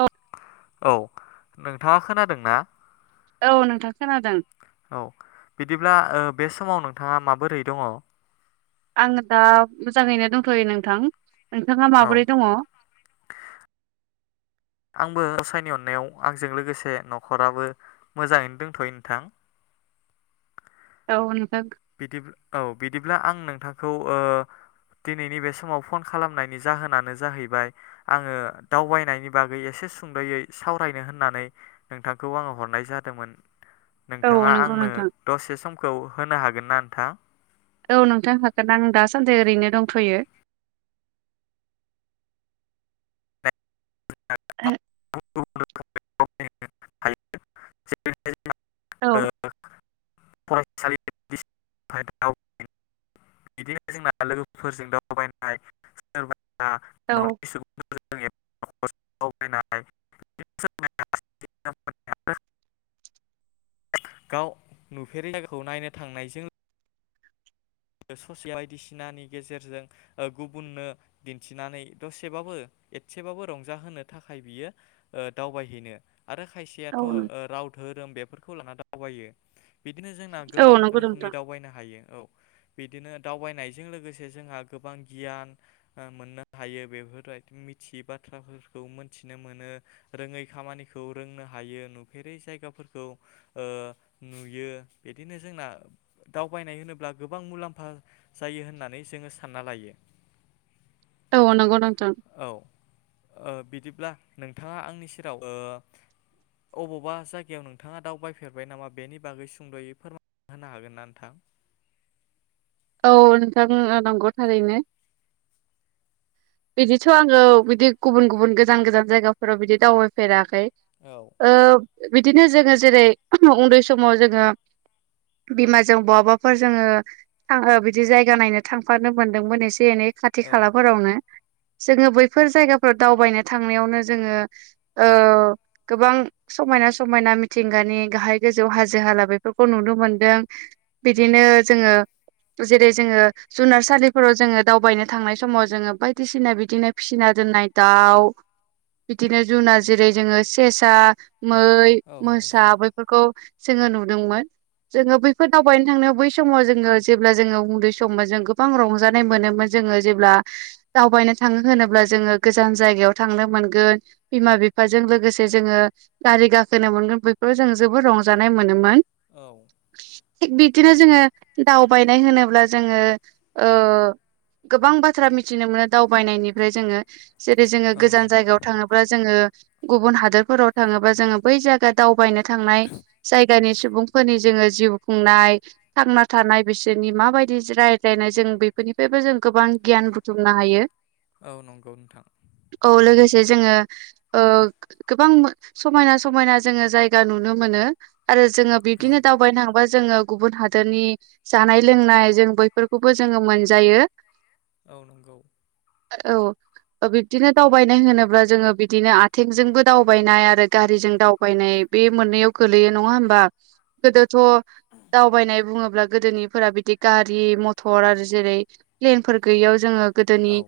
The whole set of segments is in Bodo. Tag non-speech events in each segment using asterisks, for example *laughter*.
औ औ नोंथाङा खोनादों ना औ नोंथां खोनादों अब्ला ओ बे समाव नोंथाङा माबोरै दङ आं दा मोजाङैनो दंथ'यो नोंथां नोंथाङा औ माबोरै दङ नि अननायाव आंजों लोगोसे न'खराबो मोजाङैनो दंथ'योै नोंथां औ नोंथां बिदि औ बिदिब्ला आं नोंथांखौ ओ दिनैनि बे समाव फन खालामनायनि जाहोनानो जाहैबाय आङो दावबायनायनि बागै एसे से सुंद'यै सावरायनो होननानै नोंथांखौ आङो हरनाय जादोंमोन औ नोंथाङा नंगौ आंनो नोंथां दसे समखौ होनो हागोन ना नोंथां औ नोंथां हागोन आं दासान्दि ओरैनो दंथ'यो ज *unintelligible* औ *unintelligible* फरायसालि *unintelligible* बिदिनो जोंना लोगोफोरजों दावबायनाय सोरबा औ न'नि सुबुं *unintelligible* गाव नुफेरै जायगाखौ नायनो थांनायजों ससे बायदिसिनानि गेजेरजों गुबुननो दिन्थिनानै दसेबाबो एसेबाबो रंजाहोनो थाखाय बियो दावबायहैनो आरो खायसेयाथ' औ राव धोरोम बेफोरखौ लाना दावबायो बिदिनो जोंना औ गोबां नंगौ रोखोमनि नोंथां दावबायनो हायो औ बिदिनो दावबायनायजों लोगोसे जोंहा गोबां गियान मोननो हायो बेफोरबायदि मिथियि बाथ्राफोरखौ मोनथिनो मोनो रोङै खामानिखौ रोंनो हायो नुफेरै जायगा फोरखौ ओ नुयो बिदिनो जोंना दावबायनाय होनोब्ला गो गोबां मुलाम्फा जायो होननानै जोङो सानना लायो औ नंगौ नोंथां औ बिदि ब्ला नोंथाङा आंनि सेराव ओ अबावबा जायगायाव नोंथाङा दावबायफेरबाय नामा बेनि बागै सुंद'यै फोरमाय होनो हागोन ना नोंथां औ नोंथां नंगौ थारैनो बिदिथ' आङो बिदि गुबुन गुबुन गोजान गोजान जायगाफोराव बिदि दावबायफेराखै औ ओ बिदिनो जोङो जेरै उन्दै समाव जोङो बिमाजों बहाबाफोर जोङो आं बिदि जायगा नायनो थांफानो मोन्दोंमोन एसे एनै औ खाथि खालाफोरावनो जोङो बैफोर जायगाफोराव दावबायनो थांनायावनो जोङो ओ गोबां समाय समायना समायना मिथिंगानि गाहाय गोजौ हाजो हाला बेफोरखौ नुनो मोनदों बिदिनो जोङो जेरै जोङो जुनारसालिफोराव जोङो दावबायनो थांनाय समाव जोङो बायदिसिना बिदिनो फिसिनाय दोननाय दाउ बिदिनो जुुनाद जेरै जोङो सेसा मै औ मोसा नंगौ बैफोरखौ जोङो नु दोंमोन जोङो बैफोर दावबायनो थांनो बै समाव जोङो जेब्ला जोङो उन्दै सममोन जों गोबां रंजानाय मोनोमोन जोङो जेब्ला दावबायनो थाङो होनोब्ला जोङो गोजान जायगायाव थांनो मोनगोन बिमा बिफाजों लोगोसे जोङो गारि गाखोनो मोन बेखौ जों जोबोद रंजानाय मोनोमोन। औ थिग बिदिनो जोङो दावबायनाय होनोब्ला जोङो ओ गोबां बाथ्रा मिथिनो मोनो दावबायनायनिफ्राय जोङो जेरै जोङो औ गोजान नंगौ जायगायाव थाङोब्ला जोङो गुबुन हादोरफोराव थाङोबा जोङो बै जायगा दावबायनो थांनाय जायगानि सु बुंफोरनि जोङो जिउ खुंनाय थांना थानाय बिसोरनि माबायदि रायज्लायनाय जों बेफोरनिफ्रायबो जों गोबां गियान बुथुमनो हायो। औ नंगौ नोंथां जे जोङो ओ गोबां समायना समायना जोङो जायगा नुनो मोनो। आरो जोङो औ बिब्दिनो दावबायनो थांबा जोङो गुबुन हादरनि जानाय लोंनाय जों बैफोरखौबो जोङो मोनजायो औ नंगौ औ ओ बिब्दिनो दावबायनाय होनोब्ला जोङो बिदिनो आथिंजोंबो दावबायनाय आरो गारिजों दावबायनाय बे मोननैयाव गोलैयो नङा होमबा गोदोथ' दावबायनाय बुङोब्ला गोदोनिफोरा बिदि गारि मथर आरो जेरै प्लेनफोर गैयियाव जोङो गोदोनि औ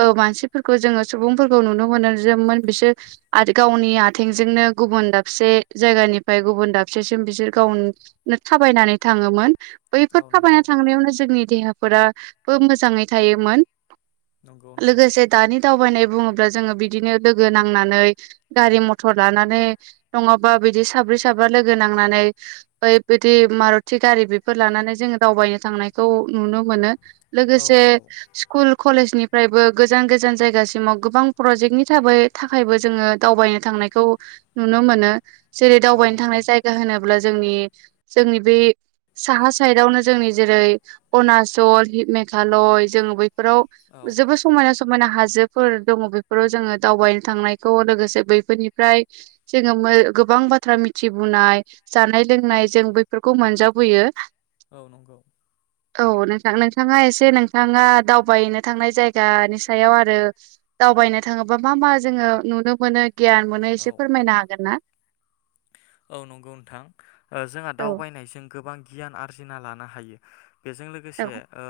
ओ मानसि फोरखौ जोङो सुबुंफोरखौ नुनो मोनो जोन बिसोर गावनि आथिंजोंनो गुबुन दाबसे जायगानिफ्राय गुबुन दाबसेसिम बिसोर गावनो थाबायनानै थाङोमोन औ बैफोर थाबायना नंगौ थांनायावनो जोंनि देहाफोराबो मोजाङै थायोमोन नंगौ नोंथां लोगोसे दानि दावबायनाय बुङोब्ला जोङो बिदिनो लोगो नांनानै गारि मटर लानानै नङाबा बिदि सा ब्रै साबा लोगो नांनानै बै बिदि मारुथि गारि बि फोर लानानै जोङो दावबायनो थांनायखौ नुनो मोनो औ लोगोसे नंगौ स्कुल कलेजनि फ्रायबो गोजान गोजान जायगासिमाव गोबां प्रजेक्टनि थाबै थाखायबो जोङो दावबायनो थांनायखौ नुनो मोनो। जेरै- औ दावबायनो नंगौ थांनाय जायगा होनोब्ला जोंनि जोंनि बै साहा साइदावनो जोंनि जेरै अरुणचल हि मेघालय जोङो बै फोराव औ जेबोद समायना स मायना हाजोफोर दङ बेफोराव जोङो दावबायनो थांनायखौ लोगोसे बैफोरनिफ्राय जोङो ओ गोबां बाथ्रा मिथिबोननाय जानाय लोंनाय जों बैफोरखौ मोनजाबोयो औ नंगौ औ नोंथां नोंथाङा एसे नोंथाङा दावबायनो थांनाय जायगानि सायाव आरो दावबायनो थाङोबा मा मा जोङो नुनो मोनो गियान मोनो एसे औ फोरमायनो हागोन ना? औ नंगौ नोंथां ओ जोंहा औ दावबायनायजों गोबां गियान आरजिना लानो हायो। बेजों औ लोगोसे ओ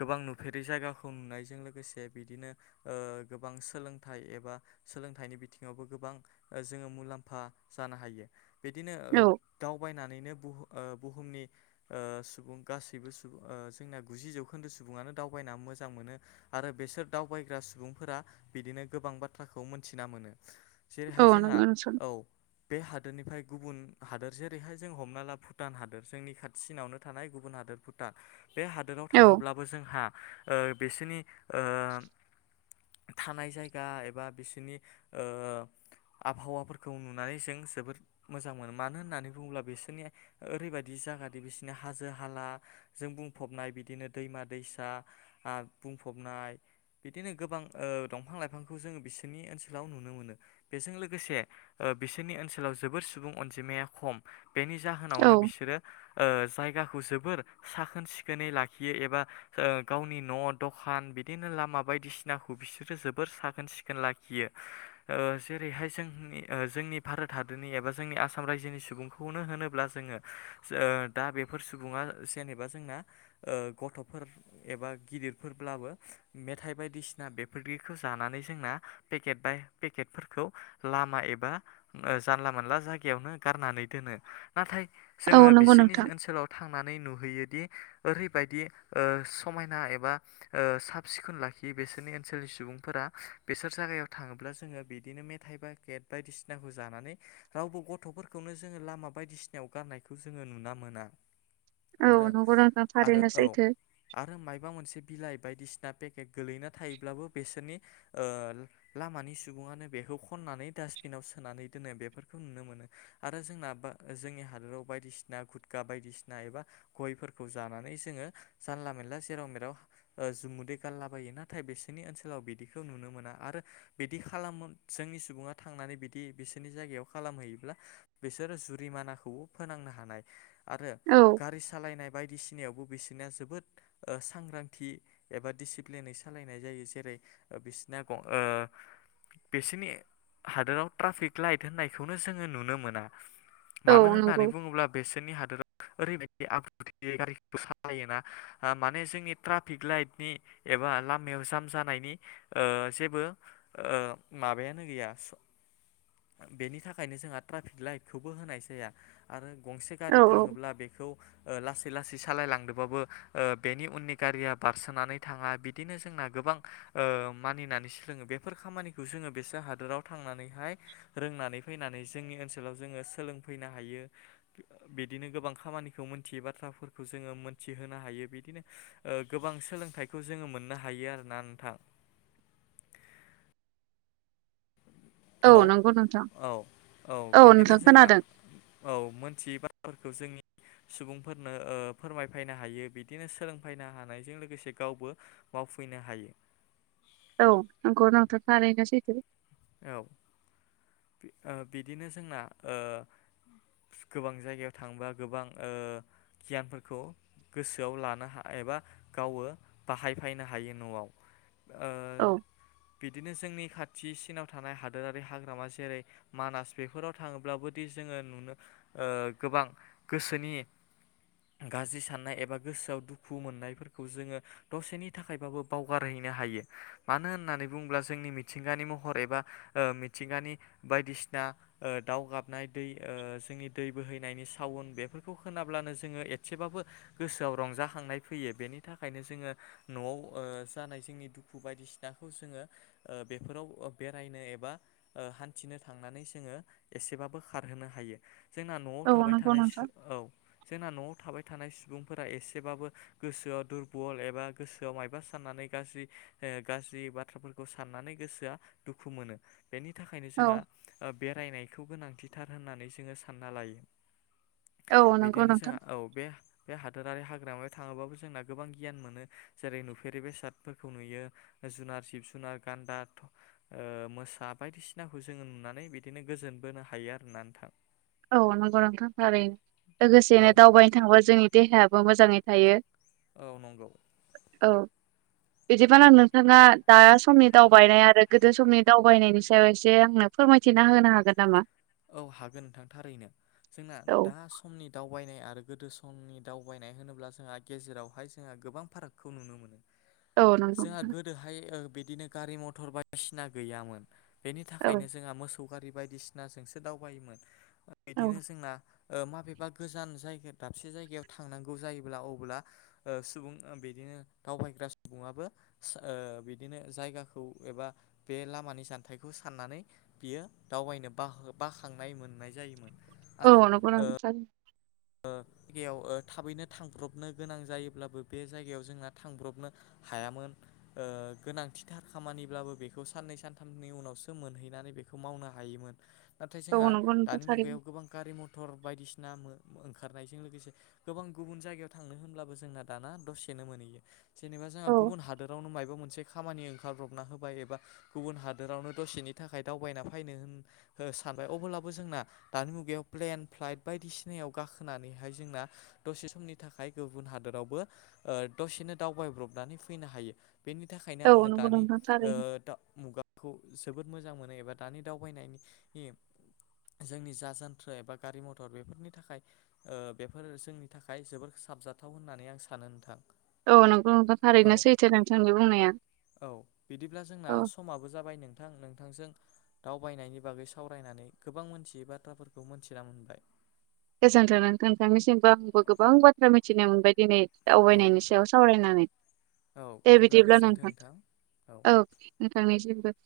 गोबां नुफेरै जायगाखौ नुनायजों लोगोसे बिदिनो ओ गोबां सोलोंथाइ एबा सोलोंथाइनि बिथिङावबो गोबां ओ जोङो मुलाम्फा जानो हायो। बिदिनो औ दावबायना नैनो बुहु ओ बुहुमनि ओ सुबुं गासैबो सुबुं जोंना गुजि जौखोन्दो सुबुङानो दावबायना मोजां मोनो आरो बेसोर दावबायग्रा सुबुंफोरा बिदिनो गोबां बाथ्राखौ मोनथिना मोनो। औ जेरैहाय जोंहा नंगौ नोंथां औ बे हा दोरनिफ्राय गुबुन हादोर जेरैहाय जों हमना ला भुटान हादोर जोंनि खाथिसिनावनो थानाय गुबुन हादोर भुटान। बे हादोराव औ थाङोब्लाबो जोंहा ओ बिसोरनि ओ थानाय जायगा एबा बिसिनि ओ आबहावाफोरखौ नुनानै जों जोबोद मोजां मोनो मानो होननानै बुङोब्ला बिसोरनिया ओरैबायदि जागादि बिसोरनि हाजो हाला जों बुंफबनाय बिदिनो दैमा दैसा ओ बुंफबनाय बिदिनो गोबां ओ दंफां लाइफांखौ जोङो बिसोरनि ओनसोलाव नुनो मोनो बेजों लोगोसे ओ ओ बिसिनि ओनसो लाव जोबोर सुबुं अनजिमाया खम बेनि औ जाहोनावनो बिसोरो जायगाखौ जो बोर साखोन सिखोनै लाखियो एबा ओ गावनि न' दखान बिदिनो लामा बायदिसि नाखौ बिसोरो जोबोर साखोन सिखोन लाखियो। ओ जेरैहाय जोंनि जोंनि भारत हादोरनि एबा जोंनि आसाम रायजोनि सुबुंखौनो होनोब्ला जोङो ओ दा बेफोर सुबुङा जेनेबा जोंना ओ गथ'फोर एबा गिदिरफोरब्लाबो मेथाइ बायदिसिना बेफोरखौ जानानै जोंना पेकेट बाय पेकेटफोरखौ लामा एबा जानला मोनला जायगायावनो गारनानै दोनो नाथाय औ जोङो नंगौ बिसोरनि नोंथां ओनसोलाव थां नानै नुहैयोदि ओरैबायदि ओ समायना एबा ओ साब सिखोन लाखियो बेसोरनि ओनसोलनि सुबुंफोरा बेसोर जायगायाव थाङोब्ला जोङो बिदिनो मेथाइ बा गेट बायदिसिना खौ जानानै रावबो गथ'फोरखौनो जोङो लामा बायदिसिनायाव गारनायखौ जोङो नुना मोना औ आरो नंगौ नोंथां आरो थारैनो औ सैथो आरो मायबा मोनसे बिलाइ बायदिसिना पेकेट गोलैना थायोब्लाबो बिसोरनि ओ लामानि सुबुङनो बेखौ खन नानै दा सबिनाव सोनानै दोनो बेफोरखौ नुनो मोनो आरो जोंना बा जोंनि हादोराव बायदिसिना गुदका बाय बायदिसिना एबा गयफोरखौ जानानै जोङो जानला मेनला जेराव मेराव जुमुदै गारला लाबायो नाथाय बिसोरनि ओनसोलाव बिदिखौ नुनो मोना आरो बिदि खालाम जोंनि सुबुङा थांनानै बिदि बिसोरनि जायगायाव खालामहैयोब्ला बिसोरो जुरिमानाखौबो फोनांनो हानाय आरो औ गारि सालायनाय बायदिसिनायावबो बिसोरनाया जोबोद ओ सांग्रांथि एबा डसिप्लिनै सालायनाय जायो जेरै बिसना ग ओ बिसोरनि हादोराव ट्राफिक लाइट होननायखौनो जोङो नुनो मोना औ मानो होननानै नंगौ बुङोब्ला बेसोरनि हादोराव ओरैबायदि गारि सालायोना माने जोंनि ट्राफिक लाइटनि एबा लाम याव जाम जानायनि ओ जेबो ओ माबायानो गैया बेनि थाखायनो जोंहा ट्राफिक लाइटखौबो होनाय जाया आरो गंसे औ गारि औ थाङोब्ला बेखौ ओ लासै लासै सालायलांदोंबाबो ओ बेनि उननि गारिया बारसोनानै थाङा बिदिनो जोंना गोबां ओ मानिनानै सोलोङो बेफोर खामानिखौ जोङो बेसोर हादोराव थांनानैहाय रोंनानै फैनानै जोंनि ओनसोलाव जोङो सोलोंफैनो हायो बिदिनो गोबां खामानिखौ मोनथियै बाथ्राफोरखौ जोङो मोनथिहोनो हायो बिदिनो ओ गोबां सोलोंथाइखौ जोङो मोननो हायो आरोना नोंथां *unintelligible* औ नंगौ नों औ औ बिदिनो जोंना औ मोनथियै बाथफोरखौ जोंनि सुबुंफोरनो ओ फोरमायफायनो हायो बिदिनो सोलोंफैनो हानायजों लोगोसे गावबो मावफैनो हायो औ नंगौ नोंथान थारैनो सैथो औ बि- ओ बिदिनो जोंना ओ गोबां जायगायाव थांबा गोबां ओ गियानफोरखौ गोसोआव लानो हा एबा गावो बाहायफायनो हायो न'आव औ बिदिनो जोंनि खाथिसिनाव थानाय हादोरारि हाग्रामा जेरै मानास बेफोराव थाङोब्लाबोदि जोङो नुनो ओ गोबां गोसोनि गाज्रि साननाय एबा गोसोआव दुखु मोननायफोरखौ जोङो दसेनि थाखायबाबो बावगारहै नो हायो मानो होननानै बुंब्ला जोंनि मिथिंगानि महर एबा ओ मिथिंगानि बायदिसिना ओ दाउ गाबनाय दै ओ जोंनि दै बोहैनायनि साउवन बेफोरखौ खोनाब्लानो जोङो एसेबाबो गोसोआव रंजाखांनाय फैयो बेनि थाखायनो जोङो न'आव ओ जानाय जोंनि दुखु बायदिसिनाखौ जोङो ओ बेफोराव बे बेरायनो एबा ऐ हान्थिनो थांनानै जोङो एसेबाबो खारहोनो हायो जोंना न'आव औ थाबाय नंगौ थाना नोंथां सु औ जोंना न'आव थाबाय थानाय सुबुंफोरा एसेबाबो गोसोआव दुरबल एबा गोसोआव मायबा साननानै गाज्रि गाज्रि बाथ्राफोरखौ साननानै गोसोआ दुखु मोनो बेनि थाखायनो औ जोंहा बेरायनाय खौ गोनांथिथार होननानै जोङो सानना लायो औ नंगौ बिदिनो नोंथां जोंहा औ बे बे हादोरारि हाग्रामायाव थाङोबाबो जोंना गोबां गियान मोनो जेरै नुफेरै बेसादफोरखौ नुयो। जुनार, सिब-जुनार, गान्दा, मोसा बायदिसिनाखौ जोङो नुनानै बिदिनो गोजोन बोनो हायो आरोना नोंथां। औ नंगौ नोंथां थारैनो औ लोगोसेनो दावबायनो थांबा जोंनि देहायाबो मोजाङै थायो। औ नंगौ बिदिबानो नोंथाङा दा समनि दावबायनाय आरो गोदो समनि दावबायनायनि सायाव एसे आंनो फोरमाय मिथिना होनो हागोन नामा? औ हागोन नोंथां थारैनो जोंना औ दा समनि दाउ दावबायनाय आरो गोदो समनि दावबायनाय होनोब्ला जोंहा गेजेरावहाय जोंहा गोबां फारागखौ नुनो मोनो। औ नंगौ जोंहा नोंथां गोदोहाय बिदिनो गारि मथर बायदिसिना गैयामोन बेनि औ थाखायनो जोंहा मोसौ गारि बायदिसिनाजोंसो दावबायोमोन बिदिनो औ जोंना माबेबा गोजान जायगा दाबसे जायगायाव थांनांगौ जायोब्ला अब्ला ओ सुबुं बिदिनो दावबायग्रा सुबुङाबो ओ बिदिनो जायगाखौ एबा बे लामानि जानथाइखौ साननानै बियो दावबायनो बाखां बाखांनाय मोननाय जायोमोन। औ आरो नंगौ ओ नोंथां जायगायाव थाबैनो थांब्रबनो गोनां जायोब्लाबो बे जायगायाव जोंना थांब्रबनो हायामोन गोनांथिथार खामानिब्लाबो बेखौ साननै सानथामनि उनावसो मोनहैनानै बेखौ मावनो हायोमोन नाथाय जोंहा औ नंगौ नोंथां दानि मुगायाव थारैनो गोबां गारि मथर बायदिसिना ओंखारनायजों लोगोसे गोबां गुबुन जायगायाव थांनो होनब्लाबो जोंना दाना दसेनो मोनहैयो जेनेबा दा जोंहा औ गुबुन हादोरावनो माबबा मोनसे खामानि ओंखारब्रबना होबाय एबा गुबुन हादोरावनो दसेनि थाखाय दावबायना फैनो सानबाय अब्लाबो जोंना दानि मुगायाव प्लेन फ्लाइट बायदिसिना नाय गाखोनानैहाय जोंना दसे समनि थाखाय गुबुन हादोरावबो दसेनो दावबाय थांब्रबनानै फैनो हायो बेनि थाखायनो औ आङो नंगौ दानि नोंथां थारैनो मुगायाव खौ जोबोद मोजां मोनो एबा दानि दावबायनायनि जोंनि जा जान्थ्र एबा गारि मथर बेफोरनि थाखाय बेफोर जोंनि थाखाय जोबोर साबजाथाव होननानै आं सानो नोंथां। औ नोंखौ नोंथां औ थारैनो सैथो नोंथांनि बुंनाया औ बिदिब्ला जोंना औ समाबो जाबाय नों नोंथां नोंथांजों दावबायनायनि बागै सावरायनानै गोबां मोनथियै बाथ्राफोरखौ मोनथिना मोनबाय। गोजोनथों नोंथांनिसिमबो आंबो गोबां बाथ्रा मिथिनो मोनबाय। दिनै औ दावबायनायनि सायाव सावरायनानै दे बिदिब्ला नोंथां औ नोंथांनिसिमबो